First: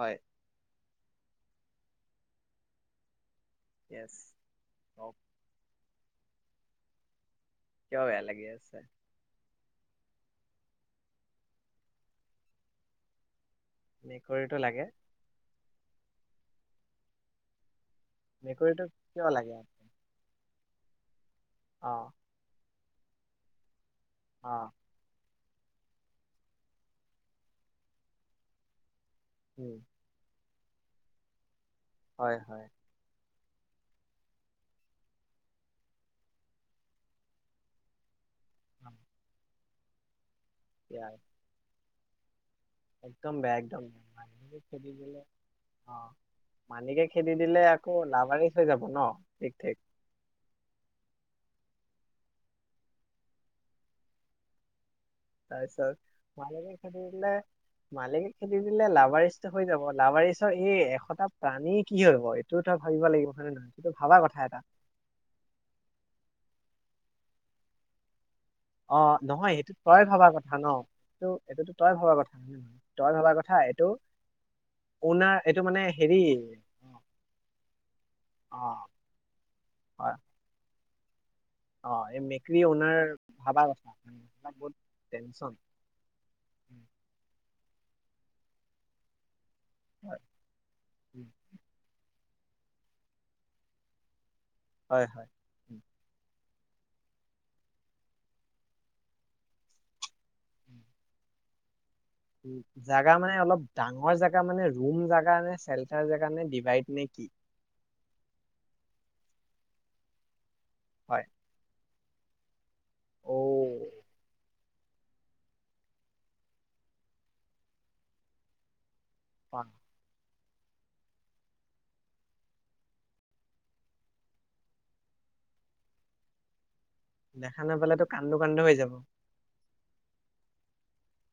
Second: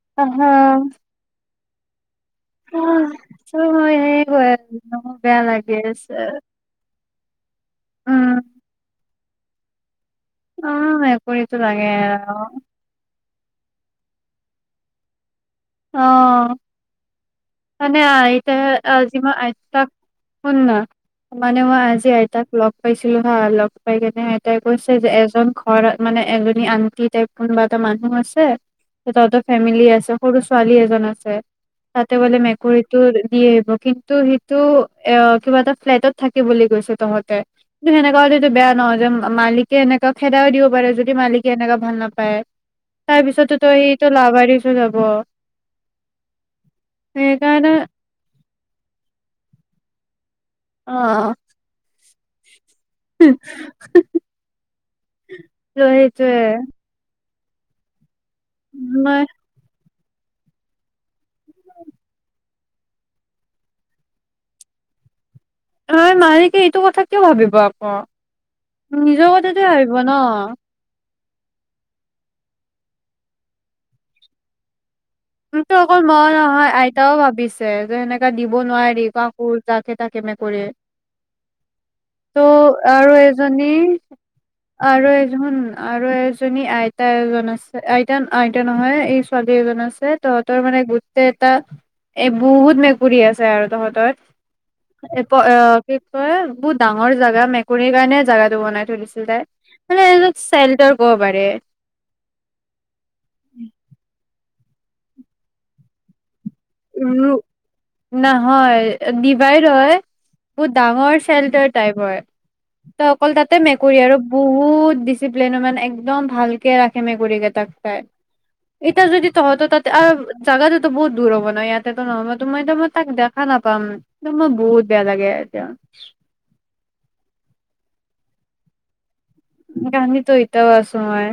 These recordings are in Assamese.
হয় হা উম চ হয় য়েছ গই অ বেয়া লাগি আছে কিয় বেয়া উম লাগি আছে অ মেকুৰীটো লাগে মেকুৰীতো লাগে অ মানে আইতাই মেকুৰীটো আজি কিয় মই লাগে আইতাক শূন্য মানে মই অ আজি এটা লগ পাইছিলো হা লগ পাই কেনে আই অ তাই কৈছে যে এজন ঘৰত মানে এজনী আনন্টি টাইপ কোনবা এটা মানুহ আছে তঁহতৰ উম ফেমিলি আছ ছোৱালী এজন আছে তাতে হয় বোলে হয় মেকুৰীটো দি আহিব কিন্তু সেইটো এ কিবা এটা ফ্লেটত থাকে বুলি কৈছে তহতে কি সেনেকা বয়া অ, নহয় যে মালিক কেনেকা খেদাইও দিব পাৰে যদি ইয়াৰ মালিকে এনেকা ভাল নাপায় পায় তাৰ একদম পিছত বেয়া তই একদম সি তটো বেয়া লবাৰীৰ মালিকে ওচৰত খেদি যাব অ মালিকে খেদি দিলে সেইকাৰণে আকৌ লাভাৰি হৈ যাব ন ঠিক ঠিক অ উ তাপিছত মালিকে খেদি দিলে মালিক খেদি দিলে মই লাভাৰিস্থ হৈ যাব লাবাৰিছৰ এই এশটা প্ৰাণী কি হব এইটো তই ভাবিব লাগিব হয়ে নহয় সটো ভবা কথা এটা হয় মালিকে এইটো কথা কিয় ভাবিব আকৌ অ নিজৰ নহয় কথাতে সেইটোত ভাবিব তই ন ভবা কথা ন এইটো এইটোতো তই ভবা কথা নে নহয় তই ভবা কথা এইটো অ'নাৰ এইটো তোৰতো মানে অকল হেৰি মন নহয় আইতাও ভাবিছে যে সেনেকা অ দিব নোৱাৰি কাকো যাকে হয় তাকে এনেকৈ অ এই ত' মেকৰী অ'নাৰ আৰু ভাবা এজনী কথা উম, এইবিলাক বহুত আৰু টেনচন এজন আৰু এজনী উম, আইতা এজন আছে আইতা আইতা নহয় এই স্বগী এজন আছে হয় তহতৰ মানে উম, গুত্তে তাত এই বহুত মেকুৰী আছে আৰু তহঁতৰ হয় এ হয় উম, কি কয় বহুত ডাঙৰ জোগা মেকুৰীৰ কাৰণে জোগাটো বনাই থয়ডিছিলে মানে এ চেল্টৰ ক'ব পাৰে জোগা মানে অলপ ডাঙৰ জাগা মানে ৰুম জোগা নে সেলটৰ জেগা নে ডিভাইড নে উ কি নহয় দি বাইিৰয় বহুত ডাঙৰ হয় চেলটাৰ টাইপ হয় ত অকল অ তাতে মেকুৰী আৰু বহুত ডিচিপ্লিনো মানে একদম ভালকে ৰাখে মেকুৰীকেইটাক চাই এতি যদি তহঁত বাহ, তাতে আৰু জাগটো টো বহুত দূৰ হব ইয়াতেতো নহ'ব তোমাক টো মই তাত দেখা নাপাম ত মোক বহুত বেয়া লাগে দেখা নাপালেতো কান্দো কান্দো হৈ যাবা কন্দিটো এতিয়াও আছোঁ মই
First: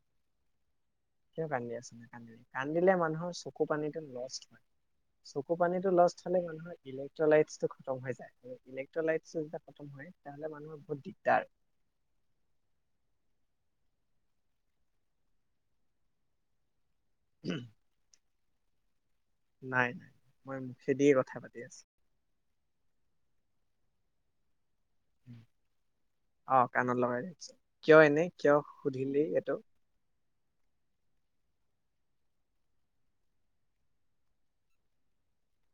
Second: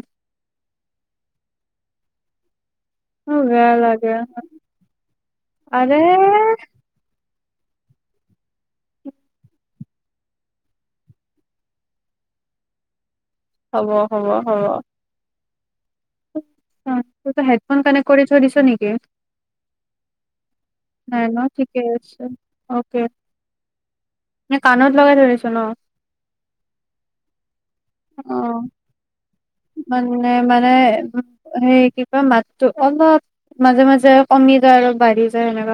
কিয় কান্দি আছা কান্দিলে মানুহৰ মোৰ চকু বেয়া পানীটো লাগে লষ্ট হয় চকু পানীটো আৰে লষ্ট হ'লে মানুহৰ ইলেক্ট্ৰলাইট টো গম পাইছা ইলেক্ট্ৰলাইট খতম হলে মানুহৰ বহুত দিগদাৰ হ'ব হ'ব হ'ব [unintelligible] অ তইতো হেডফোন কানেক্ট কৰি থৈ দিছ নেকি এ নাই নাই মই মুখেদিয়ে নাই কথা ন পাতি আছো ঠিকে আছে অকে নে কাণত লগাই থৈ দিছ ন অ কাণত লগাইছো কিয় এনে কিয় সুধিলি এইটো বাল মে মানে হেই কি কই হে কিবা মাততো অলপ মাজে মাজে কমি যায় অলপ বাঢ়ি যায় সেনেকে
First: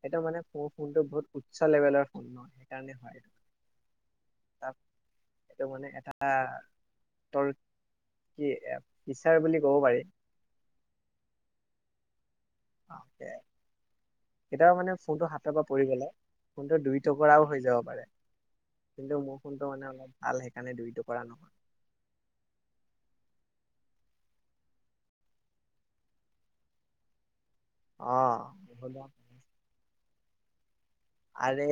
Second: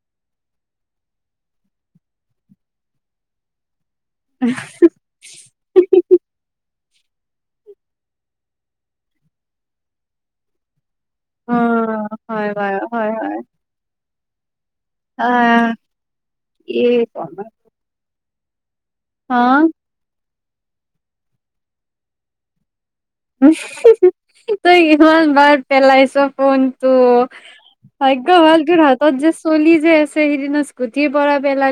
সেইটো মানে মোৰ ফোনটো বহুত উচ্চ লেভেলৰ ফোন হয় সেইকাৰণে হয় ত এইটো মানে এটা ত কি বিচাৰ বুলি ক'ব পাৰি অ হয় বাৰু অ হয় হয় কেতিয়াবা মানে ফোনটো সাতৰ আহ পৰা পৰি গ'লে ফোনটো কি দুই কম টুকুৰাও আৰু হৈ যাব পাৰে কিন্তু মোৰ হা ফোন টো মানে অলপ ভাল সেইকাৰণে দুই টুকুৰা নহয় তই ইমান বাৰ পেলাইছ ফোনটো অ ভাগ্য ভাল তোৰ হাতত যে চলি যে আছে সেইদিনা আৰে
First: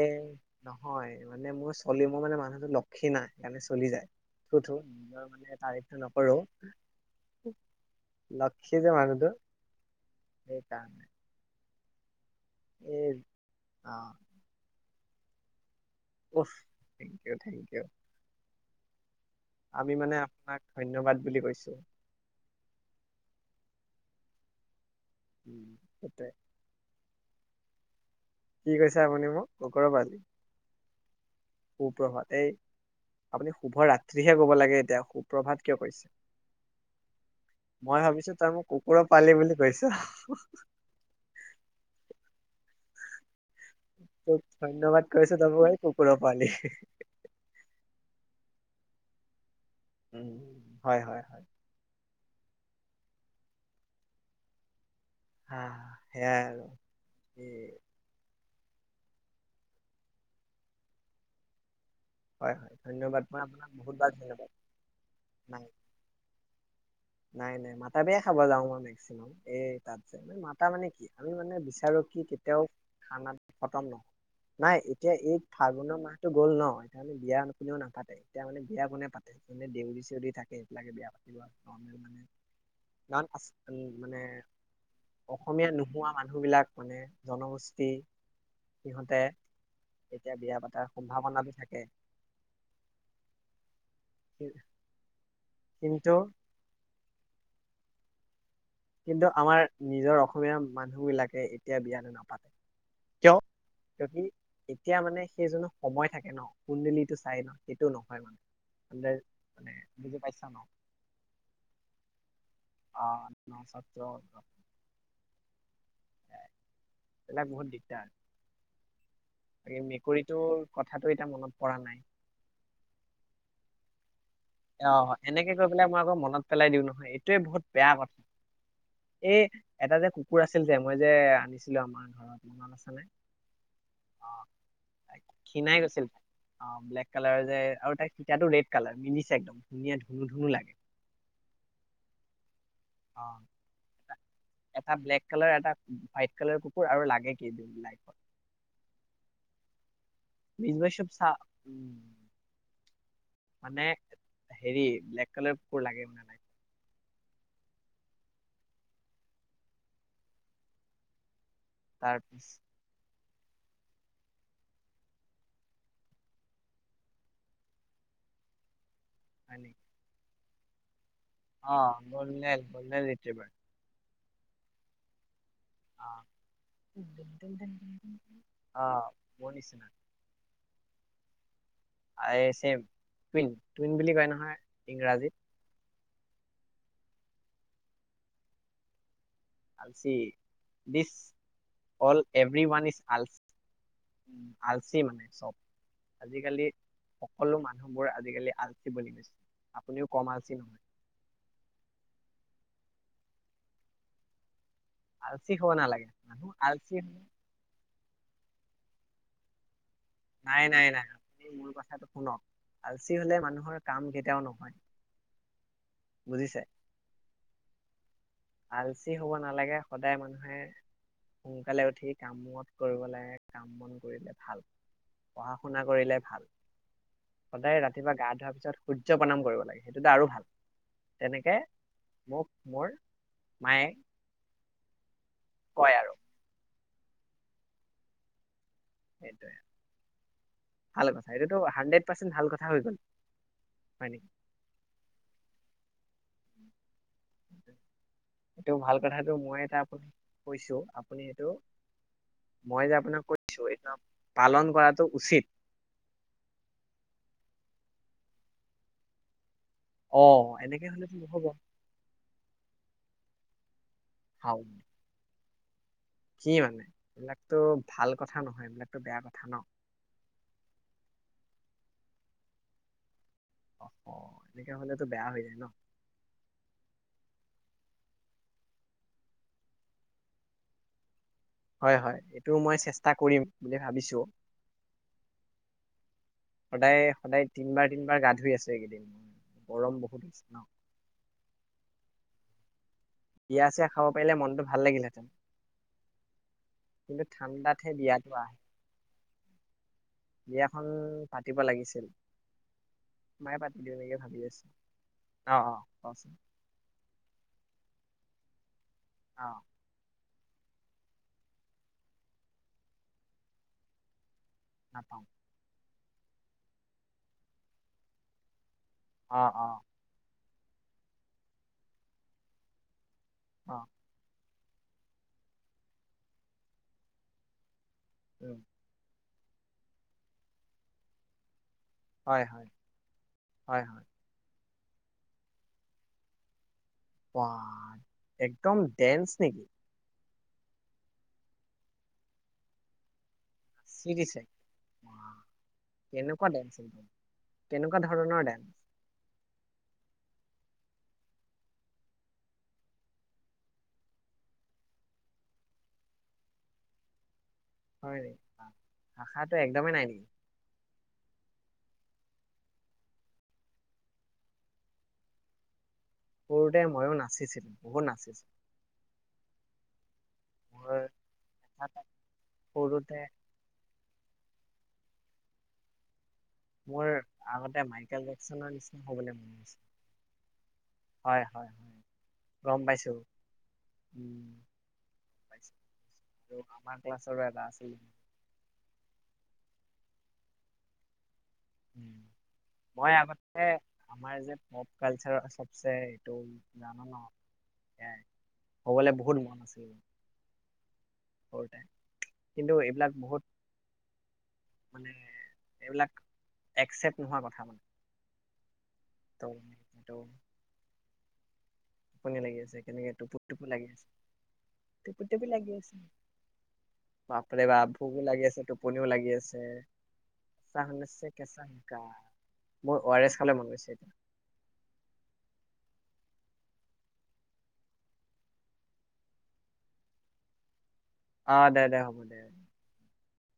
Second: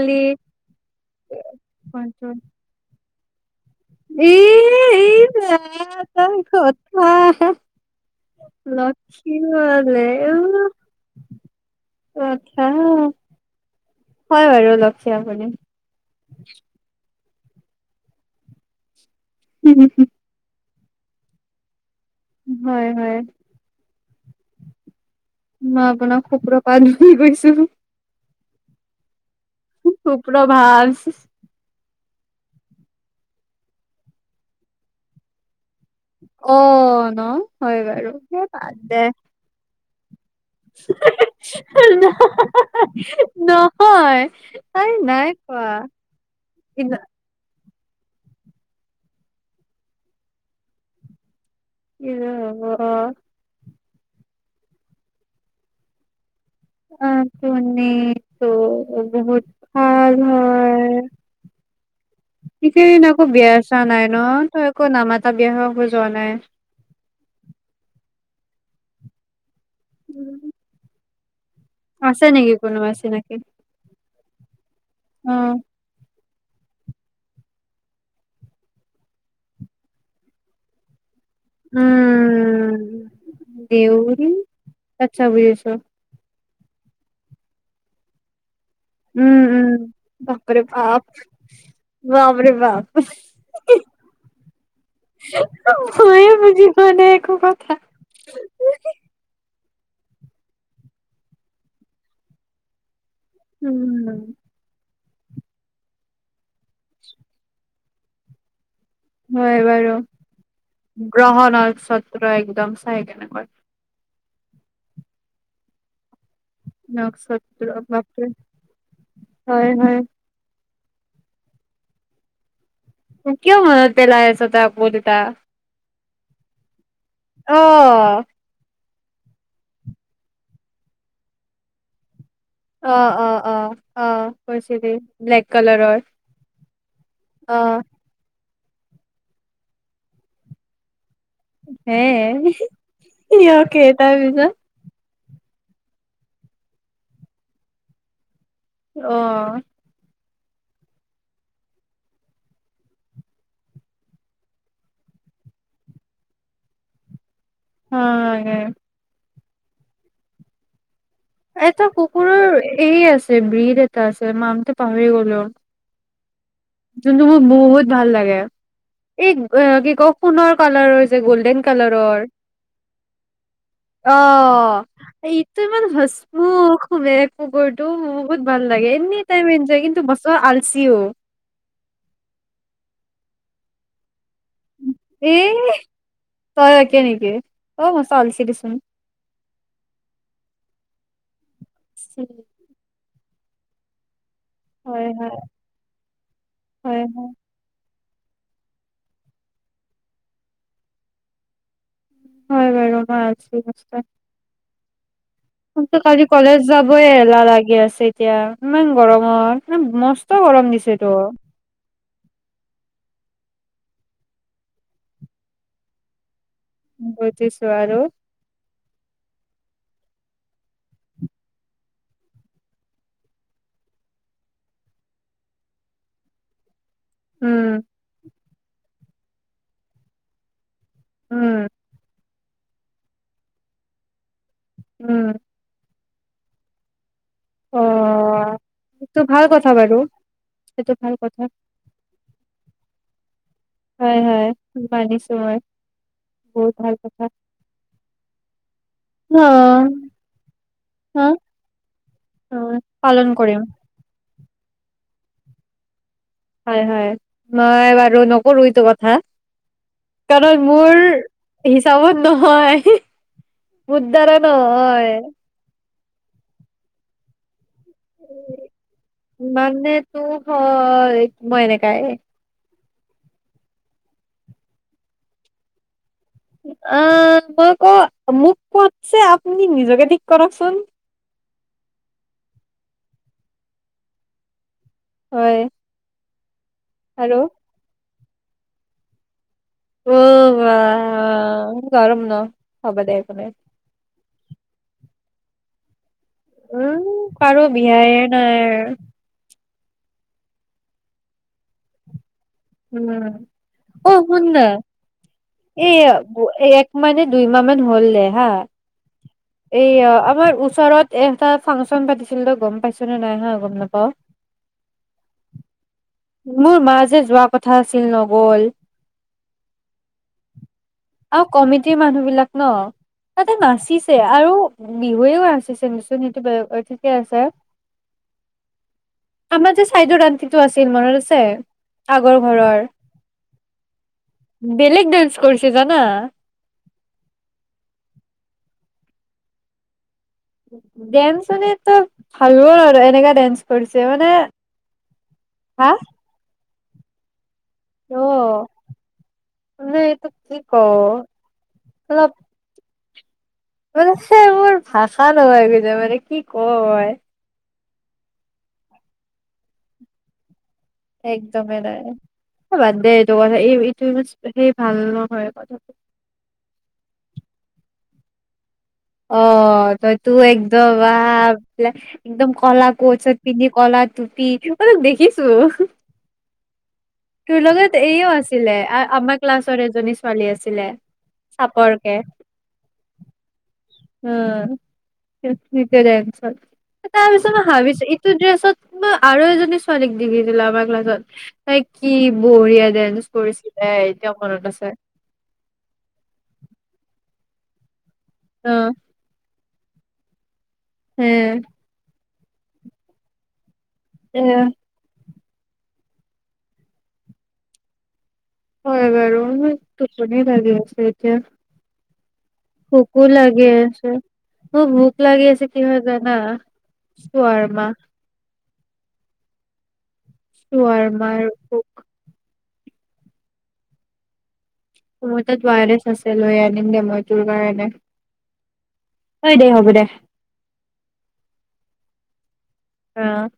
নহয় মানে মোৰ চলিবলে মোৰ মানে মানুহটো লক্ষী নাই হেইয়ে এএ তাৰিফটো বৰ নকৰো তাৰ কথা লক্ষী যে মানুহটো লক্ষী বোলে উ সেইকাৰণে কথা এই হয় বাৰু অলপ অঁ [unintelligible] অ থেংক ইউ থেংক ইউ আমি মানে আপোনাক ধন্যবাদ বুলি কৈছোঁ হয় হয় উম মা আপোনাৰ সেইটোৱে সুপ্ৰপাত ধই গৈছে গুহ কি কৈছো আপুনি মোক গগৰ সু বালি সুপ্ৰভাৱ সুপ্ৰভাত এই আপুনি শুভ ৰাত্ৰিহে কব লাগে এতিয়া সুপ্ৰভাত কিয় কৈছে অ ন হয় বাৰু স পাদ দে ত ন [unintelligible] ত ধন্যবাদ কৈছো তাপো কোৱা এই কুকুৰৰ পোৱালি ইন- উ হয় হয় হয় এ হব হ সেয়াই আৰু অ এই তোনি ত বহুত ভাল হয় হয় হয় সিকেইদিন ধন্যবাদ আকৌ মই বিয়া আপোনাক চোৱা বহুত নাই বাৰ ন ধন্যবাদ তই আকৌ নামাটা বিয়া হ নাই খোজোৱা নাই খাবা যা মে্কচিমাম এ তাত যে মানে মাতা মানে কি আমি মানে বিচাৰো কি আছে নেকি কেতিয়াও কোনোবা চিনাকি খানাটো খতম নহয় নাই এতিয়া অ এই ফাগুনৰ মাহ টো গ'ল নহয় সানে বিয়া কোও নাপাতে এতিয়া মানে বিয়া কোনে পাতে মনে দেউৰী চেউৰি থাকে সেইবিলাকে বিয়া পাতে মানে উম দেউৰী আচ্ছা অসমীয়া বুজিছো নোহোৱা মানুহ বিলাক মানে জনগোষ্ঠী সিহঁতে উম উম এতিয়া বিয়া পাতাৰ সম্ভাৱনা বি থাকে বামৰে বাপ কিন্তু ময় বুজি মনে একো কথা কিন্তু আমাৰ নিজৰ অসমীয়া মানুহবিলাকে এতিয়া বিয়াানো নাপাতে কিয় কিয়কি উম এতিয়া মানে সেইজনো সময় থাকে ন কুন্দিলিটো চাই ন সেইটো নহয় মানে আন্দাজ হয় মানে বাৰ বুজি পাইছা ন গ্ৰহণ ছত্ৰ একদম চাই অ কেনেকৈ ন ন নহ হয় বাকী হয় মেকুৰীটোৰ কথাটো এতিয়া মনত পৰা নাই। কিয় মনত পেলাই আছে। অ এনেকে কৈ পেলাই মই আকৌ মনত পেলাই দিওঁ নহয় এইটোয়ে অ বহুত বেয়া কথা এই এটা যে কুকুৰ আছিল যে মই যে আনিছিলো আমাৰ ঘৰত। মনত আছা অ নাই অ অ অ কৈছিলি তাই ব্লেক ক্ষীণাই কালাৰৰ গৈছিল অ ব্লেক কালাৰ যে অ আৰু তাই সতটো ৰেড। কালাৰ তিনি একদম ধুনীয়া ধুনু ধুনু লাগে। হে অ ই অকেইটা বিছ এটা ব্লেক কালাৰ এটা হোৱাইট কালাৰ কুকুৰ আৰু লাগে কি দু লাইত। অহ বিশছব চপ চ মানে হেৰি ব্লেক কালাৰবোৰ লাগে মানে নাই অ হে এটা তাৰ পিছ কুকুৰৰ এৰি আছে। বড এটা আছে মই মনতে পাহৰি গ'লো যোনটো মোৰ বহুত ভাল লাগে এই হয় নেকি? কি ক। সোণৰ কলাৰ ৰ। অ বন বন নিটিব পাৰি অ এই ত ইমান অ', ভ্মো খুবে কুকুৰটো বহুত ভাল অ লাগে এনি মোৰ টাইম এনজয় নিচিনা কিন্তু বছৰ আলচিও। টুইন টুইন বুলি কয় ন, এ যে তই একে নেকি অ মই চালছিল দিচোন আলচি বিছ অল এভৰি ৱান ইজ আল। উ আলচি হয় মানে হয় চব আজিকালি হয় হয় সকলো মানুহ মই আজিকালি আলচি বুলি কৈছে আপুনিও কম আলচি নহয় ব ৰ মই আছে নস আলচি হ'ব মোৰতো নালাগে কালি মানুহ কলেজ আলচি যাবই এলা লাগি আছে। এতিয়া ইমান গৰমত। মসষ্ট নাই গৰম নাই দিছে নাই তো। আপুনি মোৰ কথাটো শুনক আলচি হলে মানুহৰ কাম কেতিয়াও নহয়, বুজিছে বতিছোৱাৰ আৰু আলচি হব নালাগে সদায় মানুহে সোনকালে উঠি কামত কৰিব লাগে কাম বন কৰিলে ভাল পঢ়া শুনা কৰিলে ভাল। উম সদায় ৰাতিপুৱা গা ধোৱা সূৰ্য্য প্ৰণাম কৰিব লাগে সেইটো আৰু ভাল তেনেকে উম মোক মোৰ মায়ে উম হয় আৰু অ সেইটো ভাল সেইটোৱে কথা বাৰু ভাল কথা এইটোতো হানড্ৰেড পাৰ্চেণ্ট ভাল কথা হৈ গল হয় হয় মানিচো হয় বহুত ভাল প এইটো ভাল কথাটো মই এটা অ', আপ কৈছো আপুনি এইটো উ মই যে আপোনাক পালন কৈছো কৰিম এইটো পালন কৰাটো উচিত হয় হয় মই বাৰু নকৰো এইটো কথা অ কাৰণ এনেকে মোৰ হলেতো নহব হিচাপত নহয় সিক উদদাৰ ন খাওঁ হয় [unintelligible] কি মানে এইবিলাকতো ভাল কথা নহয় এইবিলাকতো বেয়া কথা ন মানে তোৰ হয় মই এনেকাই অ এনেকে হলেতো বেয়া হৈ যায় ন অ মই ক মোক কতছে আপুনি নিজকে ঠিক কৰকচোন হয় হয় এইটো মই চেষ্টা কৰিম বুলি ভাবিছোঁ হয় সদায় আৰু সদায় তিনিবাৰ তিনিবাৰ গাত ধুই আছে এই কেইদিন অ আৰাম না হ'ব দে দে পাৰে মনটো ভাল লাগিলহেঁতেন উম কিন্তু কাৰো ঠাণ্ডাতহে বিয়ায়ে বিয়াটো নাই আহে বিয়াখন পাতিব লাগিছিল উম মায়ে পাতি দিওঁ অ নেকি ভাবি শুন ন আছো অ অ এই কচোন এক মাহে দুই মাহ মান হ'ল দেহা অ এয়া আমাৰ ওচৰত এটা ফাংচন পাতিছিল তই গম পাইছ নে নাই হা গম নাপাও নাপাম মোৰ মা যে যোৱা কথা আছিল নগ'ল। অ-' অ' আৰু কমিটিৰ মানুহ বিলাক ন। তাতে অ নাচিছে আৰু বিহুৱেও আছেচোন সেইটো ঠিকে আছে। উম। আমৰ যে চাইদৰ আন্টিটো আছে। মনত আছে। আগৰ হয়- ঘৰৰ হয় বেলেগ ডান্স কৰিছে জানা, ৱা একদম ডেন্স নেকি! ডেন্স মানে তো ভালো আৰু এনেকা ডেন্স। কৰিছে নাচি মানে দিছে হা? উ [inaudible] কেনেকুৱা ধৰণৰ ডান্স? মই এইটো কি ক ' অলপ মানে সেইবোৰ ভাষা নহয় মানে কি কয়। হয় নি ভাষা টো একদমেই নাই নেকি? একদমেই নাই বাদ দে এইটো কথা এই এইটো সেই ভাল নহয় কথাটো। সৰুতে ময়ো নাচিছিলো বহুত নাচিছিলো। অ ' তই তোৰ একদম মোৰ এটা বাপৰে টাইম একদম কলা সৰুতে কৈছে পিন্ধে ক'লা টুপী অলপ দেখিছো। মোৰ তোৰ আগতে লগত মাইকেল এইও জেকচনৰ আছিলে নিচিনা হবলৈ আমাৰ মন ক্লাছৰ গৈছিল এজনী ছোৱালী আছিলে হয় হয় হয় চাপৰকে। গম পাইছো অ উম পাইছো আৰু আমাৰ ক্লাছৰো তাৰপিছত এটা মই আছিল ভাবিছো ইটো ড্ৰেছত আৰু এজনী কোন জনী ছোৱালীক ডিগ্ৰী দিলে আমাৰ ক্লাছত? তাই কি বঢ়িয়া মই ডেন্স আগতে কৰিছিলে এতিয়া আমাৰ যে মনত আছে প'প কালচাৰৰ চবচে এইটো জানো ন! উম। হ'বলে বহুত মন আছে। উম' উম' কিন্তু এইবিলাক বহুত অ ' মানে এইবিলাক একচেপ্ট নোহোৱা কথা মানে। হয় বাৰু টোপনি লাগি আছে। কিয় টোপনি লাগি আছে কেনে টোপো টোপো লাগি আছে মোৰ ভোক টোপো টোপ আছে লাগি আচে কিহৰ জানা? বাপ ৰে বা চোৱাৰমা, ভোকো লাগি আছে টোপনিও লাগি আছে। কেঁচা শুনিছে শৰ্ৱৰ্মা কেঁচা [inaudible] শিকা। মোৰ অ আৰ এছ খাৱলৈ মন গৈছে এতিয়া মোৰ তাত অ আৰএছ আছে লৈ আনিম দে মই তোৰ কাৰণে হয় ঐ দেই হ'ব দে অ দে দে হ'ব দে আহ